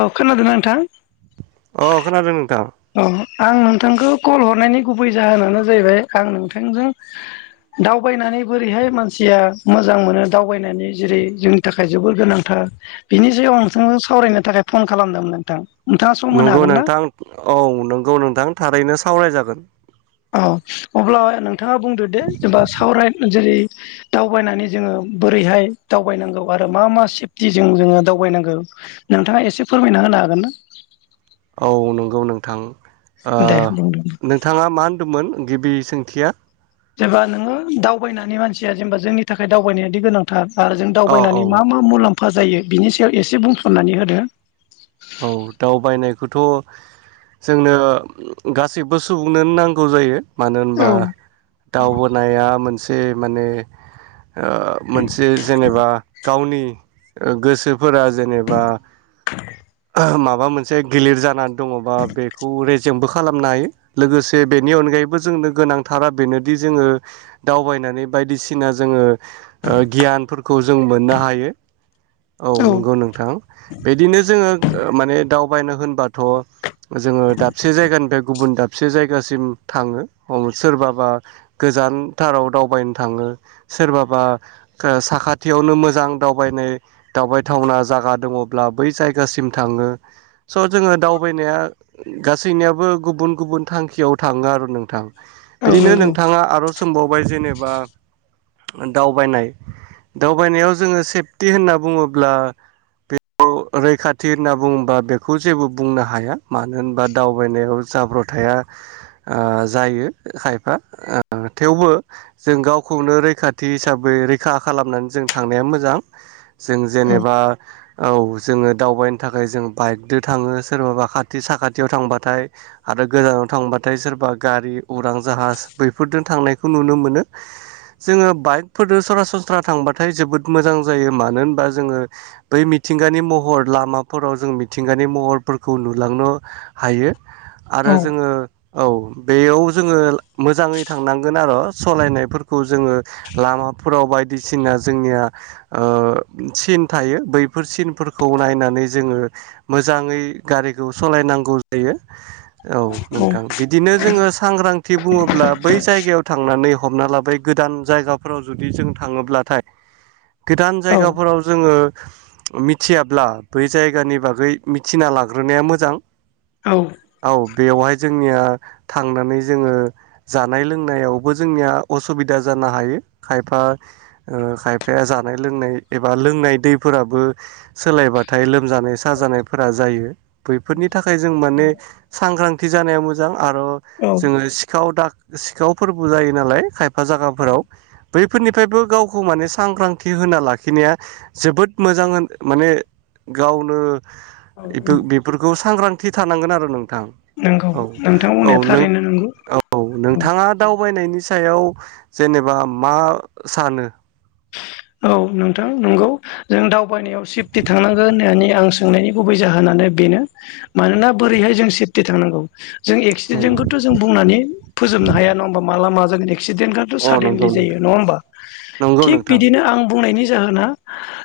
औ खोनादों नोंथां अ खोनादों नोंथां अ आं नोंथांखौ कल हरनायनि गुबै जाहोनानो जाहैबाय आं नोंथांजों दावबायनानै बोरैहाय मानसिया मोजां मोनो दावबायनानै जेरै जोंनि थाखाय जोबोर गोनांथार बिनि सगायाव आं नोंथांजों सावरायनो थाखाय फन खालामदोंमोन नोंथां नोंथाङा सम होनो नंगौ हागोन ना नोंथां औ नोंगौ नोंथां थारैनो सावरायजागोन औ अब्ला नोंथाङा बुंदो दे जेनेबा सावराय जेरै दावबायनानै जोङो बोरैहाय दावबायनांगौ आरो मा मा सेफटिजों जोङो दावबायनांगौ नोंथाङा एसे फोरमायना [unintelligible] हागोन ना औ नंगौ नोंथां दे बुंदो नोंथाङा मा होनदोंमोन गिबि सोंथिया जेनेबा नोङो दावबायनानै मानसिया जेनेबा जोंनि थाखाय दावबायनायाद गोनांथार आरो जों अ औ दावबायनानै मा मा मुलाम्फा जायो बिनि सायाव एसे बुंफननानै होदो औ दावबायनायखौथ' जोंनो गासैबो सुबुंनोन नांगौ जायो मानो होनबा औ दावबोना मोनसे माने मोनसे जेनेबा गावनि गोसोफोरा जेनेबा के माबा मोनसे गिलिर जानानै दङबा बेखौ रेजेंबो खालामनो हायो लोगोसे बेनिन नि अनगायैबो जोंनो गोनांथारा बेनोदि जोङो दावबायनानै बायदिसिना जोङो गियानफोरखौ जों मोननो हायो [unintelligible] औ नंगौ नोंथां बिदिनो जोङो माने दावबायनो होनबाथ' जोङो दाबसे जायगानिफ्राय गुबुन दाबसे जायगासिम थाङो सोरबाबा जानथाराव दावबायनो थाङो सोरबाबा साखाथियावनो मोजां दावबायनाय दावबायथावना जगा दङब्ला बैय जायगासिम थाङो स' जोङो दावबायनाया गासैनियाबो गुबुन गुबुन थांखियाव थाङो [inaudible] नोंथां औ बिदिनो नंगौ नोंथाङा आरो सोमबावबाय जेनेबा दावबायनाय दावबायनायाव जोङो सेफटि होनना बुङोब्ला [inaudible] रैखा थेरना बुंङोबा बेखौ जेबो बुंनो हाया मानो होनबा दावबायनायाव जाब्रथाया ओ जायो खायफा थेवबो जों गावखौनो रैखाथि हिसाबै रैखा खालामनानै जों थांनाया मोजां जों जेनेबा औ जोङो दावबायनो थाखाय जों बाइकदो थाङो सोरबााबा खाथि साखाथियाव थांबाथाय आरो गोजानाव थांबाथाय सोरबा बा गारि उरां जाहाज बैफोरदों थांनायखौ नुनो मोनो जोङो बाइकफोरदो सरासनस्रा थांबाथाय जोबोद मोजां जायो मानो होनबा जोङो बै मि मिथिंगानि महर' लामा फोराव जों मिथिंगानि महर'फोरखौ नुलांनो हायो औ आरो जोङो औ बेयाव जोङो मोजाङै थांनांगोन आरो सालायनायफोरखौ जोङो लामा फोराव बायदिसिना जोंनिया ओ सिन थायो बैफोर सिनफोरखौ नायनानै जोङो मोजाङै गारिखौ सालायनांगौ जायो औ नोंथां बिदिनो जोङो सांग्रांथि बुङोब्ला बै जायगायाव थांनानै हमना लाबाय गोदान जायगाफोराव जुदि जों थाङोब्लाथाय [unintelligible] गोदान औ जायगाफोराव जोङो मिथियाब्ला बै जायगानि बागै मिथिना लाग्रोनाया मोजां। औ। औ बेवहाय जोंनिया थांनानै जोङो जानाय लोंनायावबो जोंनिया असुबिदा जा ना हायो खायफा ओ खायफाया जानाय लोंनाय एबा लोंनाय दैफोराबो सोलायबा थायाइ लोमजानाय साजानायफोरा जायो बैफोरनि थाखाय जों माने सांग्रांथि जानाया मोजां। आरो जोङो सिखावदा सिखावफोरबो जायो नालाय खायफा औ जायागाफोराव बै फोरनिफ्रायबो गावखौ माने सांग्रांथि होना लाखिनाया जोबोद मोजां माने गावनो औ बेफोरखौ सांग्रांथि थानांगोन आरो नोंथां। नंगौ औ नोंथां बुंनाया थारैनो नंगौ औ-औ नोंथाङा दावबायनायनि सायाव जेनेबा मा सानो? औ नोंथां नंगौ जों दावबायनायाव सेफटि थांनांगोन होननानै आं सोंनायनि गुबै जाहोना नो बेनो मानोना बोरैहाय जों सेफटि थांनांगौ । जों औ एक्सिडेन्टखौथ' जों बुंनानै फोजोबनो हाया नङा होमाबा माला मा जागोन। एक्सिडेन्टथ' अ नंगौ सादेनलि जायो नोंथां नङा होमबा नंगौ थिग नोंथां बिदिनो आं बुंनायनि जाहोना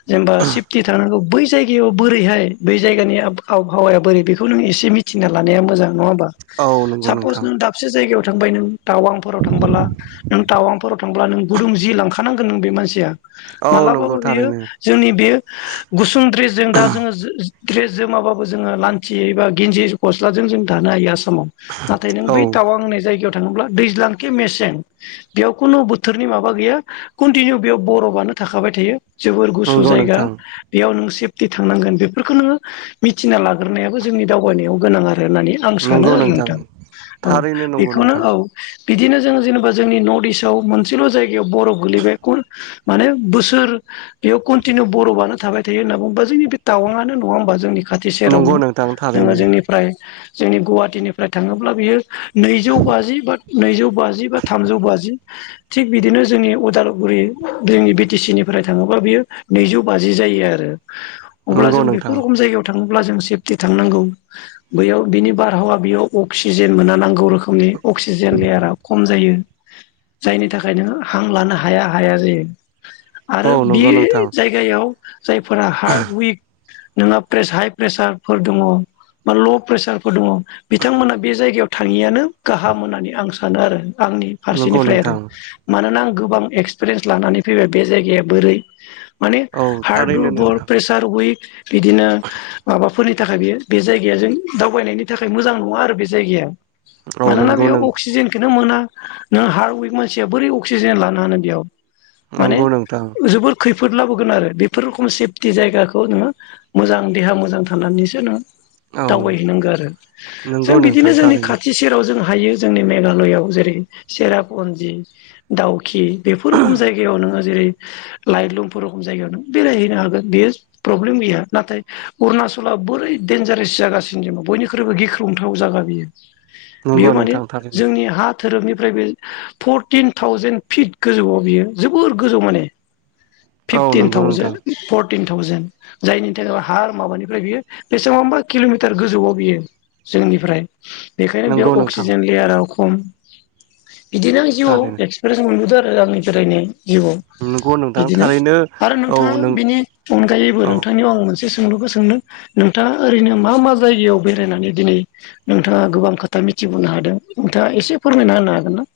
जेनबा सेफटि थानांगौ बै जायगायाव बोरैहाय बै जायगानि आबहावाया बोरै बेखौसे मिना लानाया मोजां नङा होमबा औ नंगौ सापस नोंथां नों दाबसे जायगायाव थांबाय नों टावांफोराव थांबोला नों टावांफोराव थांब्ला नों गुदुं जि लांखानांगोन नों बे मानसिया औ नंगौ मालाबाबो बियो थारैनो जोंनि बे गुसुं द्रेसजों दा जोङो ड्रेस जोमाबो जोङो लांथियै एबा गिन्जि गस्लाजों जों थानो हायो। नाथाय नों औ बै टावां होननाय जायगायाव थाङोब्ला दैज्लां केे मेसें बेयाव खुनु बोथोरनि माबा गैया कन्टिनिउ बेयाव बर' नो थाखाबाय थायो जोबोर गुसु नंगौ जायगा नोंथां बेयाव नों सेफटि थांनांगोन बेफोरखौ नोङो मिथिना लाग्रोनायाबो जोंनि दावबायनायाव गोनां आरो होननानै आं सानो आरो नोंथां औ थारैनो नंगौ बेखौनो नोंथां औ बिदिनो जों जेनेबा जोंनि नर्थइस्टआव मोनसेल' जायगायाव बर'फ गोलैबाय खन माने बोसोर बेयाव कन्टिनिउ बर'बानो थाबाय थायो होनना बुङोबा जोंनि बे टावांआानो नङा होमबा जोंनि खाथि नंगौ सेरावनो नोंथां जोङो थारैनो जोंनिफ्राय जोंनि गुवाहाटिनिफ्राय थाङोब्ला बियो नैजौ बाजि बा नैजौ बाजि बा थामजौ बाजि थिग बिदिनो जोंनि उदालगुरि जोंनि बिटि सि निफ्राय थाङोब्ला बियो नैजौ बाजि जायो आरो अब्ला नंगौ जों बेफोर नोंथां रखम जायगायाव थां अब्ला जों सेफटि थांनांगौ बेयाव बिनि बारहावा बेयाव अक्सिजेन मोना नांगौ रोखोम रोखोमनि अक्सिजेन लेयारा खम जायो जायनि थाखायनो हां लानो हाया हाया जायो। औ आरो बे नंगौ नोंथां जायगायाव जायफोरा हार्ड उइक नोंहा प्रेस हाइ प्रेसारफोर दङ। बा ल'प्रेसारफोर दङ बिथांमोना बे जायगायाव थाङियानो गाहाम होननानै आं सानो आरो। आंनि नंगौ फारसेनिफ्राय आरो नोंथां मानोना आं गोबां एक्सपिरियेन्स लानानै फैबाय बे जायगाया बोरै माने औ हार्ड थारैनो दुरबल नोंथां प्रेसार उइक बिदिनो माबाफोरनि थाखाय बेयो बे जायगाया जों दावबायनायनि थाखाय मोजां नङा आरो बे जायगाया। औ मानोना नंगौ नों बेयाव अक्सिजेनखौनो मोना। नों हार उइक मानसिया बोरै अक्सिजेन लानो हानो बेयाव माने नंगौ नोंथां जोबोर खैफोद फोर लाबोगोन आरो बेफोर रोखोम सेफटि जायगाखौ नोङो मोजां देहा मोजां थानानैसो नोङो। औ दावबायहैनांगौ आरो नंगौ जों बिदिनो नोंथां जोंनि थारैनो खाथि सेराव जोंहा। हायो जोंनि मेघालयआव जेरै सेरापुन्जि दाउखि। रखुम जायगायाव नोङो जेरै लायफ रखम जायगायाव नों बेरायहैनो हागोन बेयो प्रब्लेम गैया नाथाय अरुना नाचला बोरै दडेनन्जारेस जागासिनो जों बयख्रुबो गिख्रंथाव जागा बियो नंगौ बेयो माने नोंथां थारैनो जोंनि हा धोरोबनि ओमफ्राय बे फरटिन थावजेन फिट गोजौआव बियो जोबोर गोजौ माने। औ फिफटिन नंगौ थावजेन नोंथां फर परटिन थावजेन जायनि थाखाय हार माबानिफ्राय बियो बेसेबांबा किल'मिटार गोजौआव बियो। जोंनिफ्राय बेखायनो नंगौ बेयाव नोंथां अक्सिजेन लेयारा खम। बिदिनो आं जिउआव थारैनो एक्सपिरियेन्स मोनबोदों आरो आंनि बेरायनाय। जिउआव नंगौ नोंथां बिदिनो थारैनो आरो औ नोंथाङा नों बिनि अनगायैबो औ नोंथांनियाव आं मोनसे सोंलुखौ सोंनो नोंथाङा ओरैनो मा मा जायगायाव बेरायनानै दिनै नोंथाङा गोबां खोथा। मिथिबोनो हादों नोंथाङा एसे फोरमायना होनो हागोन ना?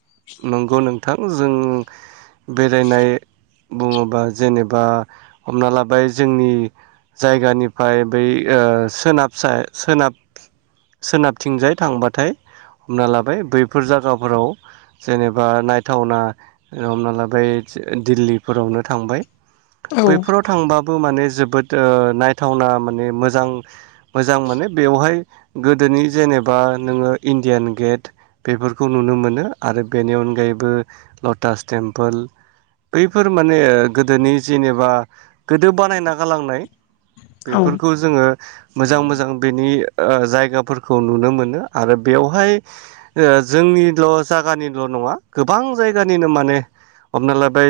नंगौ नोंथां जों बेरायनाय बुङोबा जेनेबा हमना लाबाय जोंनि जायगानिफ्राय बै ओ सोनाब सा सोनाब सोनाबथिंजाय थांबाथाय हमना लाबाय बैफोर जागाफोराव जेनेबा नायथावना हमना लाबाय दिल्लीफोरावनो थांबाय। औ बैफोराव थांबाबो माने जोबोद नायथावना माने मोजां मोजां माने बेवहाय गोदोनि जेने एबा नोङो इण्डियान गेट बेफोरखौ नुनो मोनो। आरो बेनि अनगायैबो लटास टेम्पोल बैफोर माने गोदोनि जेनेबा गोदो बानायना गालांनाय। औ बेफोरखौ जोङो मोजां मोजां बेनि जायगाफोरखौ नुनो मोनो आरो बेवहाय जोंनिल' जायगानिल' नङा गोबां जायगानिनो माने हमना लाबाय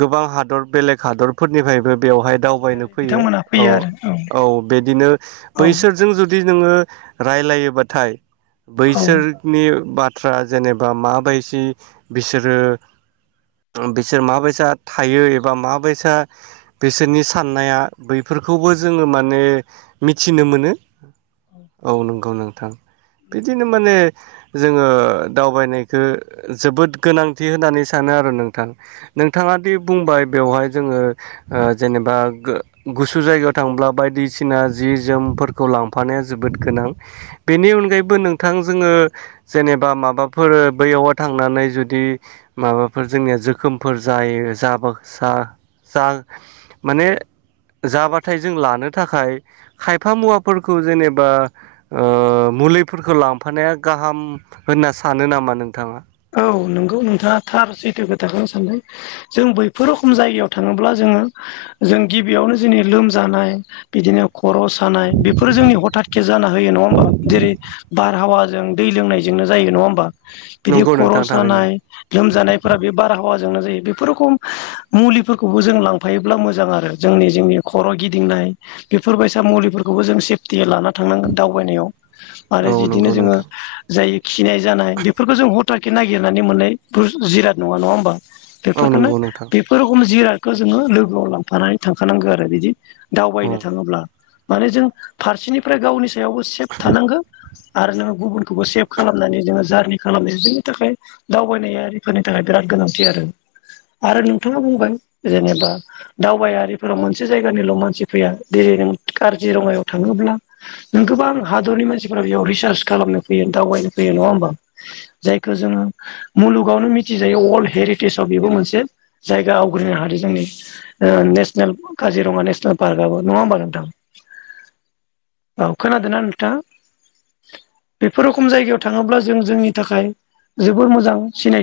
गोबां हादर बेलेग हादरफोरनिफ्रायबो बेवहाय दावबायनो दावबायारि फैयो बिथांमोना औ फैयो आरो औ बिदिनो औ बैसोरजों जुदि नोङो रायलायोबाथाय बैसोरनि बाथ्रा जेनेबा माबायसि बिसोरो बिसोर माबायसा थायो एबा माबायसा बिसोरनि साननाया बै फोरखौबो औ जोङो माने मिथिनो मोनो औ नंगौ नोंथां। बिदिनो माने जोङो दावबायनायखौ जोबोद गोनांथि होननानै सानो आरो नोंथां नोंथाङा दि बुंबाय बेवहाय जोङो जेनेबा गुसु जायगायाव थांब्ला बायदिसिना जि जोम फोरखौ लांफानाया जोबोद गोनां बेनि अनगायैबो नोंथां जोङो जेनेबा माबा फोर बैयाव थांनानै जुदि माबाफोर जोंनिया जोखोमफोर जायो जाबोसा जा माने जाबाथाय जों लानो थाखाय खायफा मुवाफोरखौ जेनेबा ओ मुलिफोरखौ लांफानाया गाहाम होनना सानो नामा नोंथाङा? औ नंगौ नोंथाङा थार सैथो खोथाखौनो साननायदों जों बैफोर रोखोम जायगायाव थाङोब्ला जों जों गिबियावनो जोंनि लोमजानाय बिदिनो खर' सानाय बेफोरो जोंनि हथातके जाना होयो नङा होमबा जेरै बारहावा दै लोंनायजोंनो जायो नङा होम्बा बिदि नंगौ खर' नोंथां थारैनो सानाय लोमजानायफोरा बे बारहावा जोंनो जायो बेफोर रखम मुलिफोरखौबो जों लांफायोब्ला मोजां आरो जोंनि जोंनि खर' गिदिंनाय बेफोरबायसा मुलिफोरखौ जों सेफटि लानानै थांनांगोन दावबायनायाव आरो औ बिदिनो नंगौ जोङो नोंथां जाय फोरखौ जों हथाके नागिरनानै मोननायफोर जिराद नङा नङा होमबा? औ बेफोरखौनो नंगौ नोंथां बेफोर रोखोम जिरादखौ जोङो लोगोआव लांफानानै थांखानांगौ आरो बिदि औ दावबायनो थाङोब्ला माने जों फारसेनिफ्राय गावनि सायावबो सेफ थानांगो आरो नोङो गुबुनखौबो सेभ खालामनानै नोङो जारनि खालामनाय जोंनि थाखाय दावबायनायारिफोरनि थाखाय बिराद गोनांथि आरो। आरो नोंथाङा बुंबाय जेनेबा दावबायारिफोराव मोनसे जायगानिल' मानसि फैया जेरै काजिरङायाव थाङोब्ला नों गोबां हादरनि मानसिफोरा बेयाव रिसार्च खालामनो फैयो दाव बायनो फैयो नङा होम्बा? जायखौ जोङो मुलुगावनो मिथिजायो वर्ल्ड हेरिटेजाव बेबो मोनसे जायगा आव ग्रिनो हादों जोंनि नेसनेल काजिरङा नेसनेल पार्कआबो नङा होमबा नोंथां? [inaudible] औ खोनादोंना नोंथाङा बेफोर रखम जायगायाव थाङोब्ला जों जोंनि थाखाय जोबोर मोजां सिनाय